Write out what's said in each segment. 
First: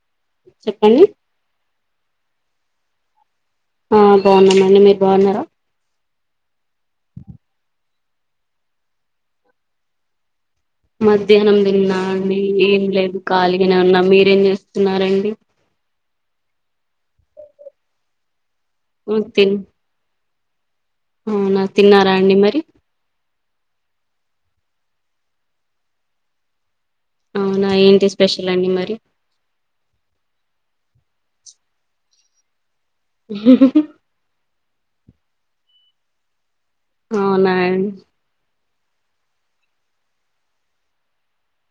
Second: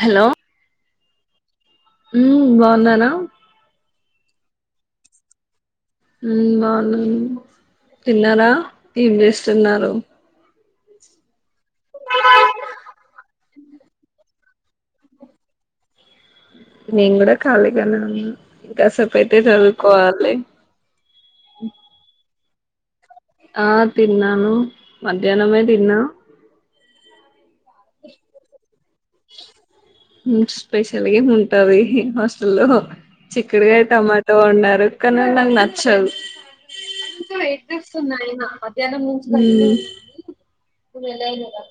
Hello చెప్పండి ఉమ్ బాగున్నారా ఆ బాగున్నామ అండి మీరు బాగున్నారా ఉమ్ బావున్నాను తిన్నార ఏం చేస్తున్నారు మధ్యాహ్నం తిన్నా అండి ఏం లేదు కాలిగానే ఉన్నా మీరేం చేస్తున్నారండి నేను కూడా ఖాళీగానే ఉన్నా ఇంకాసేపుయితే చదువుకోవాలి ఆ నా తిన్నారా అండి మరి ఆ తిన్నాను మధ్యాహ్నమే తిన్న అవునా ఏంటి స్పెషల్ అండి మరి లిగే ఏం ఉంటుది హాస్టల్లో చిక్కడుగాయ టమాటో ఉండాలి వెల్కనన్న నచ్చదు అవునా అండి. [unintelligible] అయినా జనం ముంచుతారు ఊ [unintelligible]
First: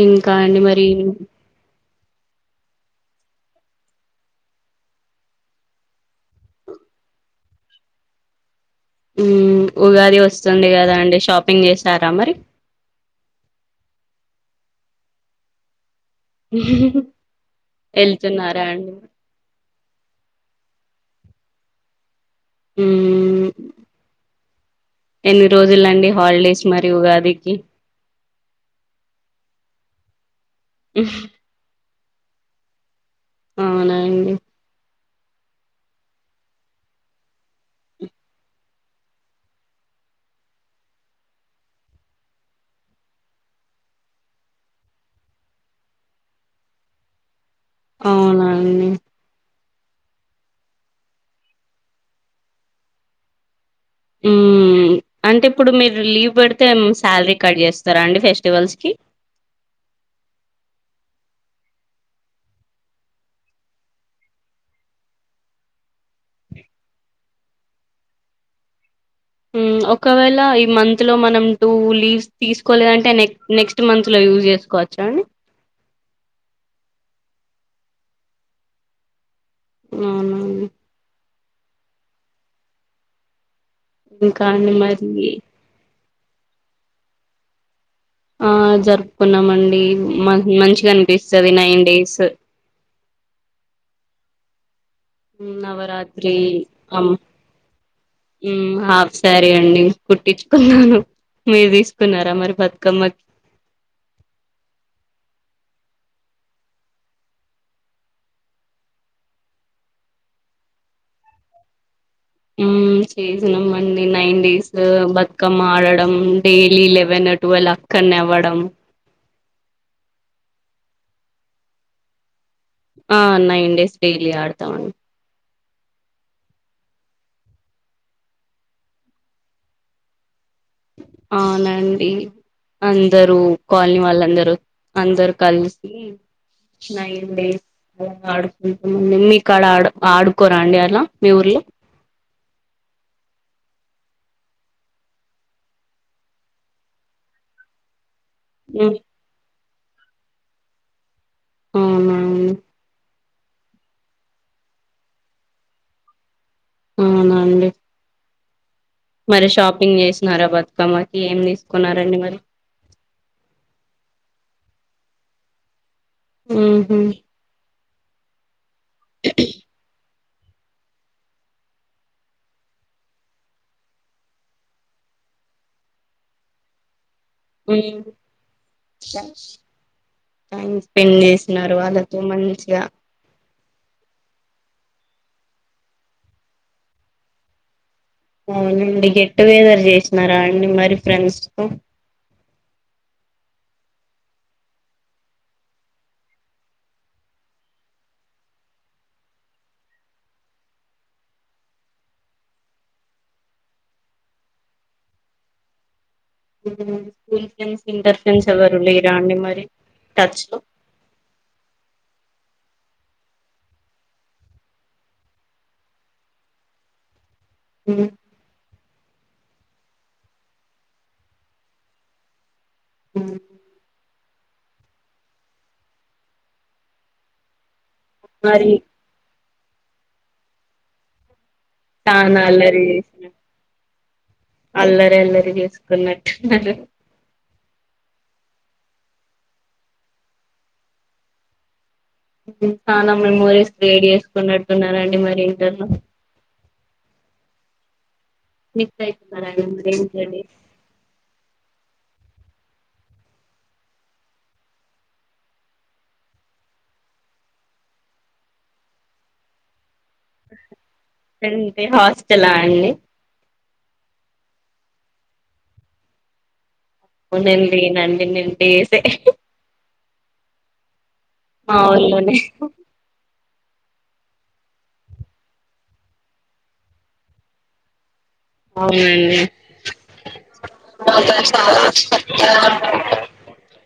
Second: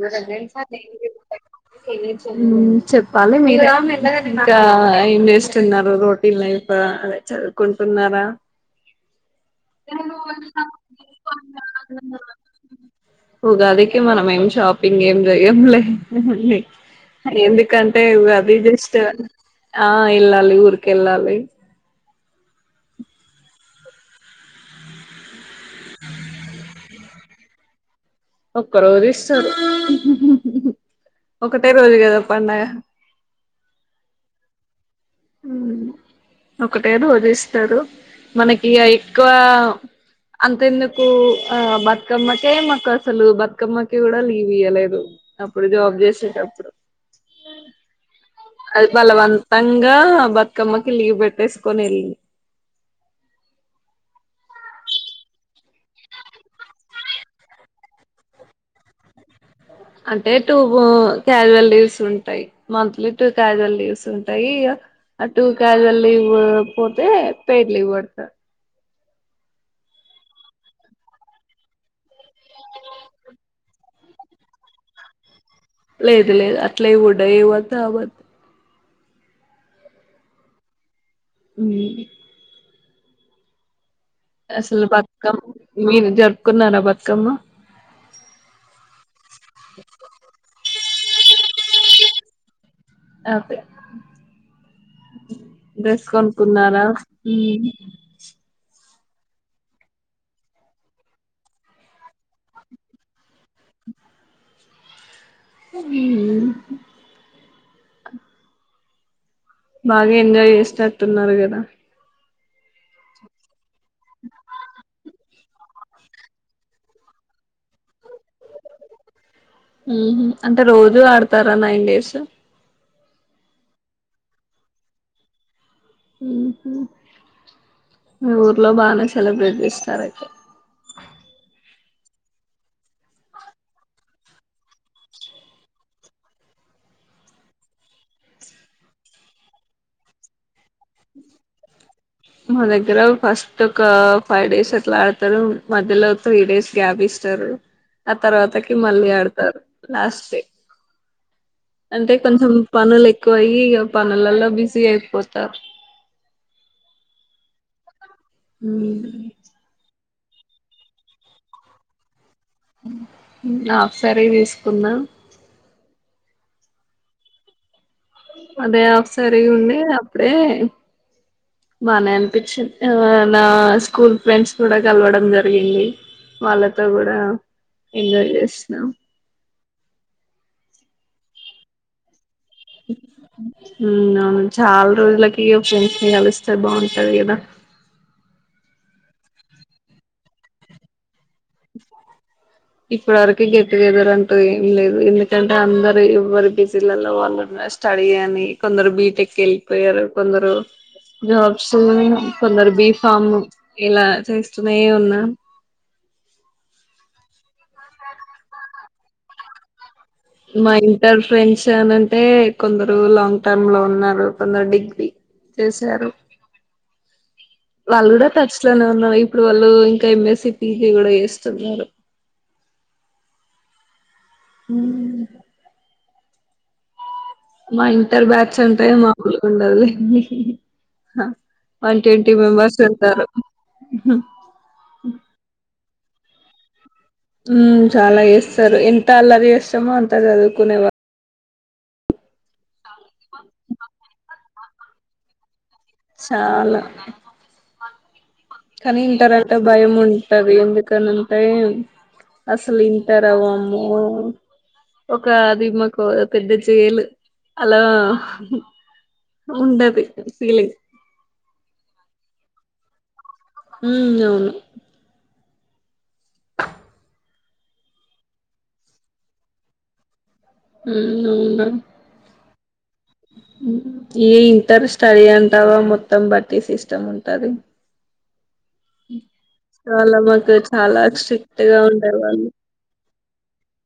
ఇంకా అండి మరి చెప్పాలి మీరే ఇంకా ఏం చేస్తున్నారు రోటీన్ లైఫ్ అదే చదువుకుంటున్నారా ఉగాది వస్తుంది కదా అండి షాపింగ్ చేసారా మరి ఉగాదికి మనం ఏం షాప్ షాపింగ్ ఏం జేయం లే డి ఎందుకంటే ఉగాది వెళ్తున్నారా అండి జస్ట్ ఆ ఇల్ళాలి ఊరుకి వెళ్ళాలి మ్ ఎన్ని రోజులండి హాలిడేస్ మరియు ఉగాదికి ఒక్క రోజు ఇస్తారు ఒకటే రోజు కదా పండగ అవునండి మ్ ఒకటే రోజ ఇస్తారు, మనకి ఎక్కువ అంతెందుకు ఆ బతుకమ్మకే మాకు అసలు బతుకమ్మక కూడా లీవ్ ఇయలేదు, అప్పుడు జాబ్ చేసేటప్పుడు అవునా అది అండి బలవన్ పం కా బతకమ్మకి లీవ్ పెట్టేసుకొని వెళ్ళి మ్ అంటే ఇప్పుడు మీరు లీవ్ పెడితే శాలరీ కట్ చేస్తారా అండి ఫెస్టివల్స్కి అంటే టూ క్యాజువల్ లీవ్స్ ఉంటాయి, మంత్లీ టూ క్యాజువల్ లీవ్స్ ఉంటాయి, ఆ టూ క్యాజువల్ లీవ్ పోతే పెయిడ్ లీవ్ పడతారు. మ్ ఒకవేళ ఈ మంత్ లో మనం టూ లీవ్స్ తీసుకోలేదంటే నెక్ నెక్స్ట్ మంత్ లో యూస్ చేసుకోవచ్చా అండి లేదు లేదు అట్ల ఇ ఉడా ఇవ్వద్దు అవద్దు అవునండి మ్ ఇంకా అండి అసలు మరి పకం మీరు జరుపుకున్నారా బతుకమ్మ ఆ జరుపుకున్నామండి మ మంచిగాని పిస్తది నైన్ డేస్ అదే హ్మ్. డ్రెస్ నవరాత్రి కొనుకున్నార అమ్ హ్మ్. హాఫ్ సారి అండి కుట్టించుకున్నాను మీరు తీసుకున్నార మరి బతుకమ్మకి హ్మ్ బాగ ఎంజాయ్ జేస్నట్టు ఉన్నారు కదా హ్మ్ చేసినామండి నైన్ డేస్ బతుకమ్మ ఆడడం డైలీ లెవెన్ ట్వెల్వ్ అక్కనేవ్వడం ఉహు అంటే రోజూ ఆడతారా నైన్ డేస్ ఆ నైన్ డేస్ డైలీ ఆడతామండి ఉహు మీ ఊర్లో బానే సెలబ్రెట్ జెస్తార అయితే అవునండి అందరూ కాలనీ వాళ్ళందరూ అందరు కలిసి నైన్ డేస్ ఆడుకుంటా మీర్ ఇక్కడ ఆ ఆడుకోరా అండి అలా మీ ఊర్లో మా దగ్గర ఫస్ట్ ఒక ఫైవ్ డేస్ అట్లా ఆడతారు మధ్యలో ఒక త్రీ డేస్ గ్యాప్ ఇస్తారు ఆ తర్వాతకి మళ్ళీ ఆడతారు లాస్ట్ డే అంటే అవునా కొంచెం అండి, పనులు ఎక్కువ అయి ఇక పనులలో బిజీ అయిపోతారు అవునండి ఉమ్. మరి షాపింగ్ చేస్త నర బతుకమ్మకి ఏం తీసుకున్నారంండి మరి ఆ సర తీసుకుందా ఉమ్ హు అదే సర ఉంది అప్పుడే బాగా అనిపించింది నా స్కూల్ ఫ్రెండ్స్ కూడా కలవడం జరిగింది వాళ్ళతో కూడా ఎంజాయ్ చేస్తున్నాా టైం స్పెండ్ చేసినన్నారు వాళ్ళతో మంచి ఆ ఉమ్ అవును చాలా రోజులకి ఒక ఫ్రెండ్స్ ని కలుస్తారు బాగుంటది కదా అవునండి గట్టు బేదర్ చేసినారా అడి మరి ఫ్రెండ్స్తో ఇప్పటి వరక గెట్ టుగెదర్ అంటూ ఏం లేదు ఎందుకంటే అందరు ఎవరి బిజిలలో వాళ్ళు స్టడీ అని కొందరు బీటెక్ వెల్లి పోయారు కొందరు జాబ్స్ కొందరు బి ఫామ్ ఇలా చేస్తునే ఉన్నా స్కూల్ ఫ్రెండ్స్ ఇంటర్ ఫ్రెండ్స్ ఎవరు లేరా అండి మరి టచ్ లో మా ఇంటర్ ఫ్రెండ్స్ అని అంటే కొందరు లాంగ్ టర్మ్ లో ఉన్నారు కొందరు డిగ్రీ చేశారు వాళ్ళ కూడా టచ్ ఇనే ఉన్నారు ఇప్పుడు వాళ్ళు ఇంకా ఎంఎస్సి పీజి కూడా చేస్తున్నారు ఉమ్ హ్మ్ మ ఇంట్ ఇర్ బ్యాట్స్ మరి అంటాయి మాకులు ఉండదు హ వన్ ట్వంటీ చానా మెంబర్స్ అల్లరి చేసిన వెళ్తారు అల్లరి అల్లరి న్నట్ హ్మ్ చాలా చేస్తారు ఎంత అల్లరి చేస్తామో అంత చదువుకునేవారుు ఉ చాలా మెమరీస్ క్రియేట్ చేసుకున్నాడు న్నారండి మరి ఇంటర్లో చాలా మిస్ కానీ ఇంటర్ అయితున్నారా అంటే అండి మరి భయం ఏంటండి ఉంటది ఎందుకని అంటే అసలు ఇంటర్ వావ్వము ఒక అది మాకు పెద్ద జాలు అలా ఉండది ఫీలింగ్ అంటే హాస్టలా అండి హ్మ్ అవును అవునండి నండి నింటేసే ఉమ్ అవును మా ఉరిలోనే ఏ ఇంటర్ స్టడీ అంటావా మొత్తం బట్టి సిస్టమ్ ఉంటాది అవునండి మాకు చాలా స్ట్రిక్ట్ గా ఉండేవాళ్ళు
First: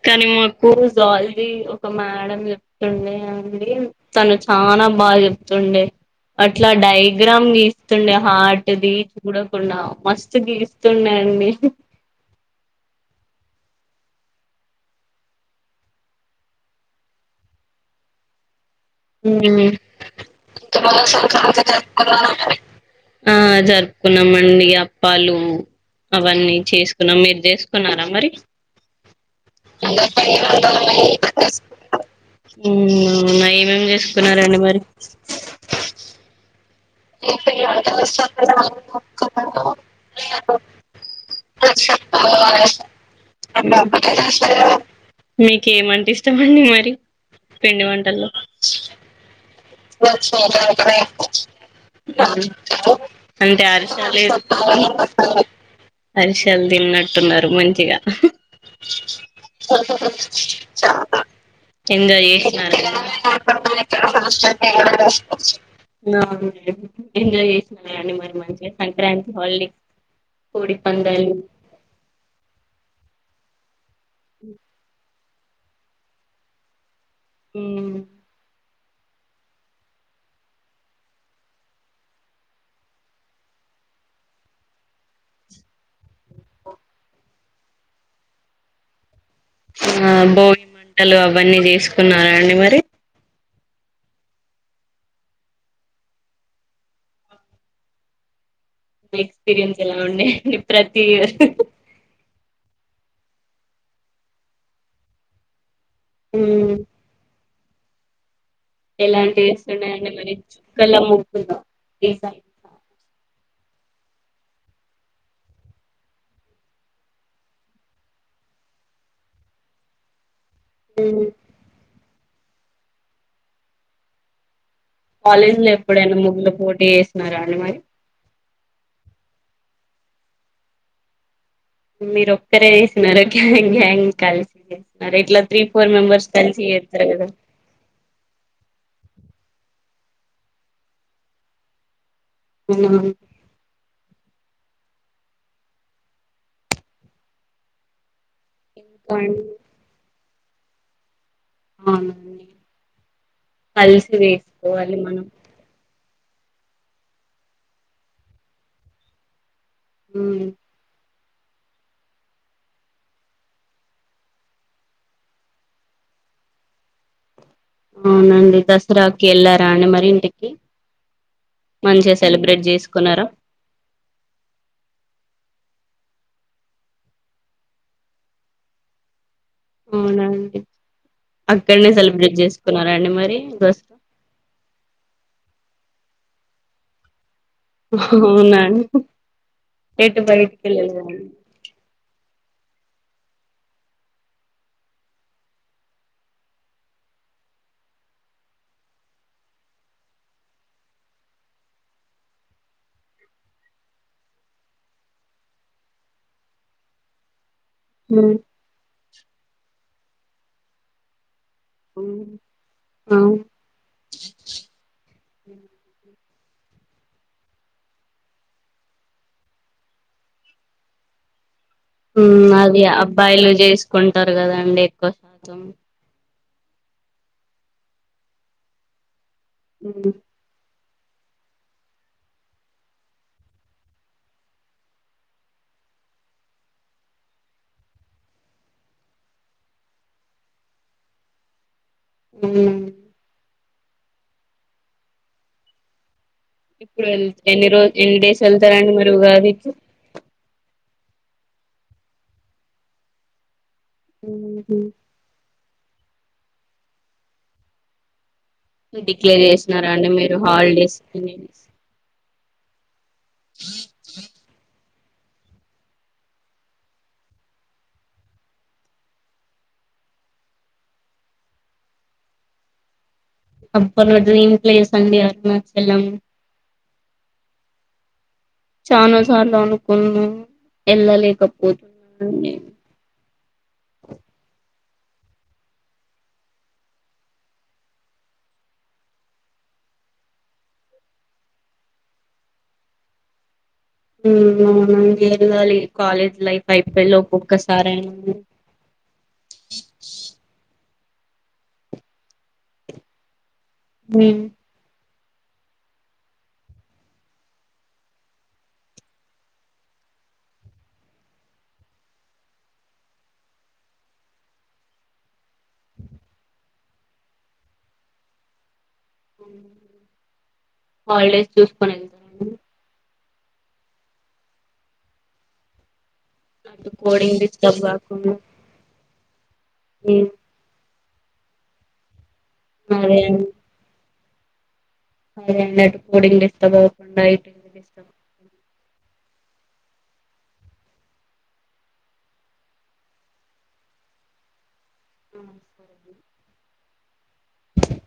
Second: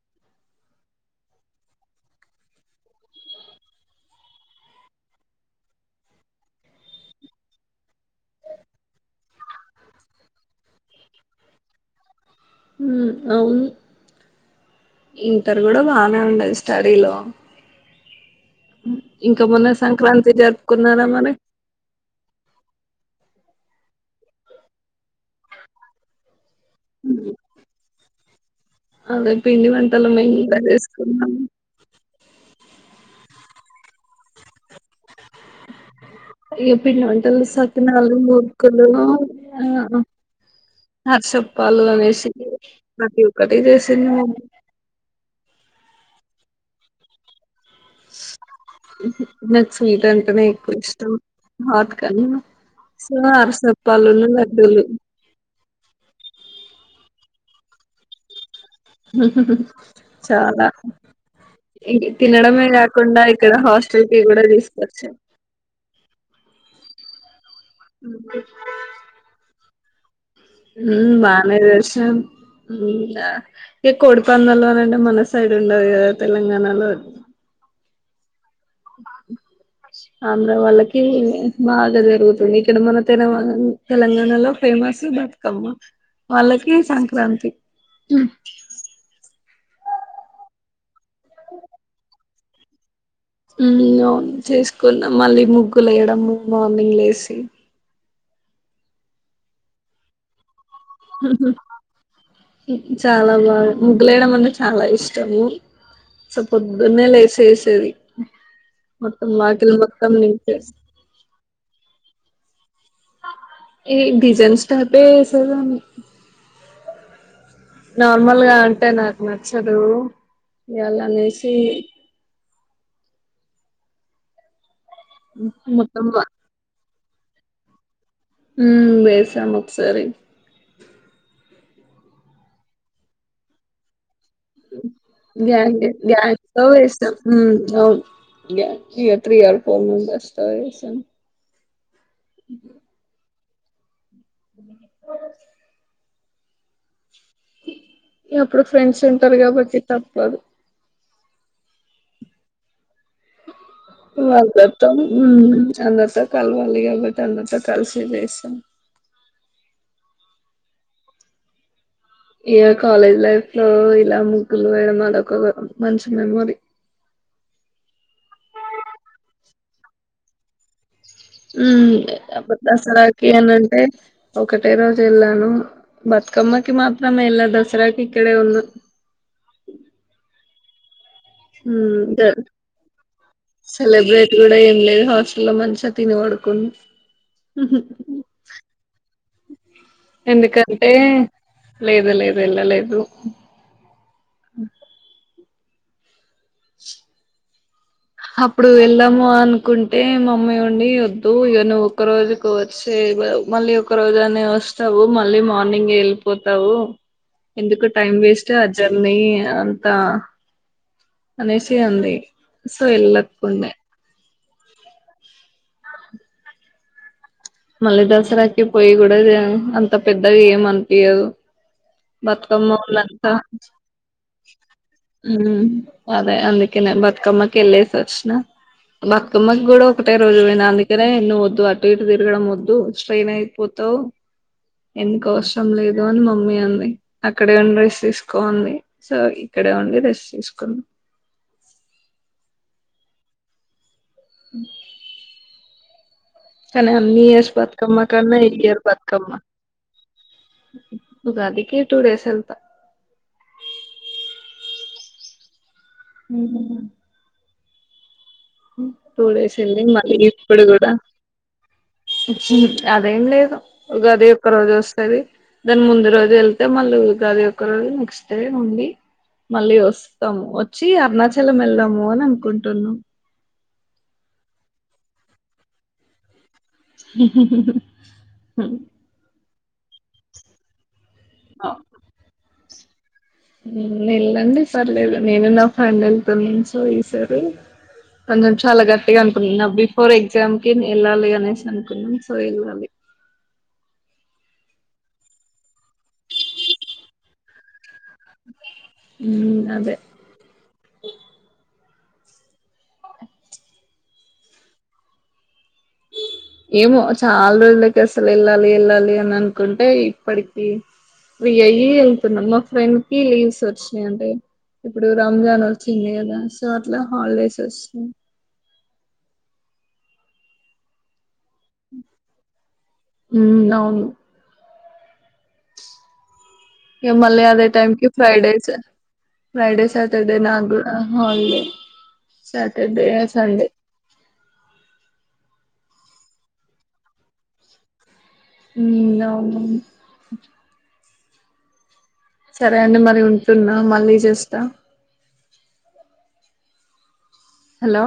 కాని మాక్ జూవాలజీ ఒక మేడం చెప్తుండే అండి తను చానా బాగ్ చెప్తుండే అట్లా డయాగ్రామ్ గీస్తుండే హార్ట్ ది చూడకుండా మస్తు గీస్తున్నె అండి ఉమ్ అవును ఇంటరు కూడా బానే ఉండే స్టడీలో ఇంకా ఉమ్ మొన్న సంక్రాంతి జరుపుకున్నారా మరి అ జ జరుపుకున్నామండి అప్పాలు అవన్నీ చేసుకున్నాం మీర్ జేసుకున్నారా మరి అవే పిండి వంటల మేమ్ గూడా చేసుకున్నామ్ ఉమ్ అవునా ఏ ఏం చేసుకున్నారండి మరి ఇ పిండి వంటలు సకినాలు ముర్కులు ఆ మరి అరిసప్పాలు అనేసి ప్రతి ఒక్కటి చేసింది మామ్మ టమండి మరి పిండి వంటల్లో నాకు స్వీట్ అంటేనే ఎక్కువ ఇష్టం హాట్ కన్నా సో అంటే అరిషాలు అరసప్పాలును లడ్డూలు [inaudible] అరిషల్ తిన్న ట్టున్నారు మంచిగ చాలా ఇ ఎంజాయ్ తినడమే చేసినారా కాకుండా ఇక్కడ హాస్టల్ ఫీ కూడా తీస్ నా ఎంజాయ్ జే [unintelligible] [inaudible] మరి మంచిగా సంక్రాంతి హాలిడే కోడి ఉమ్ పందాలు బానే చేస్నామ్ ఉమ్ అ ఇ కోడిపంద్యాల వలండి మనస్ సైడ్ ఉండది గద తెలంగాణలో అది ఉమ్ ఆంధ్ర వాళ్ళకీ బాగా జరుగుతుంది ఇక్కడ మన తెలవ తెలంగాణలో ఫేమస్సు బతుకమ్మ వాళ్ళకి సంక్రాంతి ఉమ్ ఆ భోగి మంటలు అవన్నీ జేసుకున్నారా అండి మరి ఉమ్ అవును చేసుకున్నాం మళ్ళీ ముగ్గులేయడము మార్నింగ్ లేసి ఎక్స్పీరియన్స్ ఎలా ఉండే ప్రతి చాలా బాగా ముగ్గులేయడమంటే చాలా ఇష్టము స ఉమ్ పోద్దున్నే లేసేసి టది ఎలాంటి వేస్తున్నాయండి మరి నింపేసి చుక్కల ముగ్గులు వేసార ఏ డిజన్స్ స్టాపే వేసేదాన్ని నార్మల్ గా అంటే నాకు నచ్చదు అలా ఉమ్ లేసి కాలేజ్ లో ఎప్పుడైనా మొత్తం ముగ్గుల పోటీ వేస్ నారాయండి మరి ఉమ్ వేసాం ఒకసారి మీరొక్కరే ఏసినారా గ్యాంగ్ గ్యాంగ్ కలిసి చేసినారా ఇట్లా three gang four members gangs కలిసి లో చేస్తారు వేస్తాం కదా [unintelligible] త్రియ [inaudible] [inaudible] ఎప్ ప్పుడు ఫ్రెండ్స్ ఇంకా ఉంటారు అండి కాబట్టి త పోదు అవునండి కలిసి [unintelligible] మ్ వేసుకోవాలి మనం అందరితో కలవాలి [inaudible] తర్వాత కలిసి చేస్తాం హ్మ్ ఇగ కాలేజ్ లైఫ్ లో ఇలా ముగ్గులు వేయడం అదొక మంచి మెమోరీ అవునండి దసరాకి వెళ్ళారా అండి మరి ఇంటికి మంచిగా ఉమ్ సెలబ్రేట్ చేసుకున్నారా దసరాకి అనంటే ఒకటే రోజు వెళ్ళాను బతుకమ్మకి మాత్రమే ఎళ్ళా దసరాకి ఇక్కడ ఉన్న అవునా అండి అక్కడనే సెలబ్రేట్ హ్మ్ చేసుకున్నారా అండి మరి దస్ [unintelligible] సెలబ్రేట్ కూడా ఏం హాస్టల్లో మంచిగా తిని పడుకున్ అవునా అండి ఎటు బైటికెళ్ళాళి [inaudible] గ లేదు వెళ్ళ లేదు ఆ అప్పుడు వెళ్ళాము అనుకుంటే మమ్మీ ఉండి వద్దు ఇక నువ్వు ఒక్క రోజుకు వచ్చే మళ్ళీ ఒక రోజు అనే వస్తావు మళ్ళ మార్నింగ్ వెళ్ళిపోతావు ఎందుకు టైమ్ ఉమ్ వేస్ట్ అద్ [unintelligible] ది అంతా అనేసి అంది సో ఎల్లకుండ ఆ మళ్లీ దసరాకి పోయి కూడా అంత పెద్దగా ఏమ అన్పియ్యదు ఉమ్ అది అబ్బాయిలు చేసుకుంటారు కదండి ఎక్కువ శాతం. అందుకేన బతుకమ్మకి ఎలేసివచ్చిన. కోమ్మకూడా ఒకటే ఉమ్ రోజు పోయిన అందుకే. అరే నువ్వు వద్దు అటు ఇటు తిరగడం వద్దు స్ట్రెయిన్ అయిపోతావు. ఎందుకు అవసరం లేదు అని మమ్మీ అంది. అక్కడే ఉండి రెస్ట్ తీసుకోంది. సో ఇక్కడే ఉండి రెస్ట్ తీసుకున్నా. ఉమ్ ఉమ్. ఇప్పుడు ఎన్ ఎన్ని రోజు బతుకమ్మ ఎన్ని కన్నా డేస్ ఈ ఇయర్ వెళ్తారండి. మరి బతుకమ్మ ఉగాదికి. ఉగాదికి టుడేస్ వెళ్తా. ఉహూ ఉమ్ ఉమ్ టూ డిక్లేర్ డేస్ వెళ్లి చేసినారా అండి మళ్ళీ మీరు ఇప్పుడు కూడా. హాలిడేస్ అని? అదేం లేదు ఉగాది ఒక్క రోజు వస్ దాని ముందు రోజు వెళ్తే మళ్ళ ఉగది ఒక రోజు నెక్స్ట్ డే ఉండి మళ్ళీ వస్తాము. వచ్చి అరుణాచలం వెళ్దాము అని అనుకుంటున్నాం. అబ్బా నా డ్రీమ్ ప్లేస్ అండి అరుణాచలం. వో చానా సార్లు అను. కున్న. వెళ్ళలేకపోతున్నాను నేను. ఉమ్ వెళ్ళండి పర్లేదు. నేను నా ఫ్రెండ్ వెళ్తున్నాను. సో ఈ సారీ కొంచెం చాలా గట్టిగా అనుకున్నా. నా బిఫోర్ ఎగ్జామ్ కి వెళ్ళాలి. అనేసి అనుకున్నాం. సో వెళ్ళాలి. ఉమ్ అవును అండి వెళ్ళాలి. College life అయిపోయేలోపు ఒక్కొక్కసారైనా. ఉమ్ అదే. ఈ మేం. ఏమో చాలా రోజులకి అసలు వెళ్ళాలి వెళ్ళాలి అని అనుకుంటే ఇప్పటికి ఫ్రీ అయి వెళ్తున్నాం. మా ఫ్రెండ్ కి లీవ్స్ వచ్చినాయి అంటే ఇప్పుడు రంజాన్ వచ్చింది. కదా సో అట్లా హాలిడేస్ వచ్చినాయి. హాలిడేస్ చూసుకోని వెళ్తాము. ఉమ్ అవును. అటు ఇగ కోడింగ్ మల్లి అదే డిస్టర్బ్ టైమ్కి కాకుండా ఫ్రైడేస్. ఫ్రైడే ఉమ్, సాటర్డే నాకు కూడా. ఆహ్ హాలిడే. Saturday, Sunday. అదేం లేదు కోడింగ్ డిస్టర్బ్ అవ్వకుండా అయితే. ఉమ్ అవును. సరే అండి మరి ఉంటున్నా మళ్ళీ చేస్తా. ఆహ్ సరే. అండి. హలో.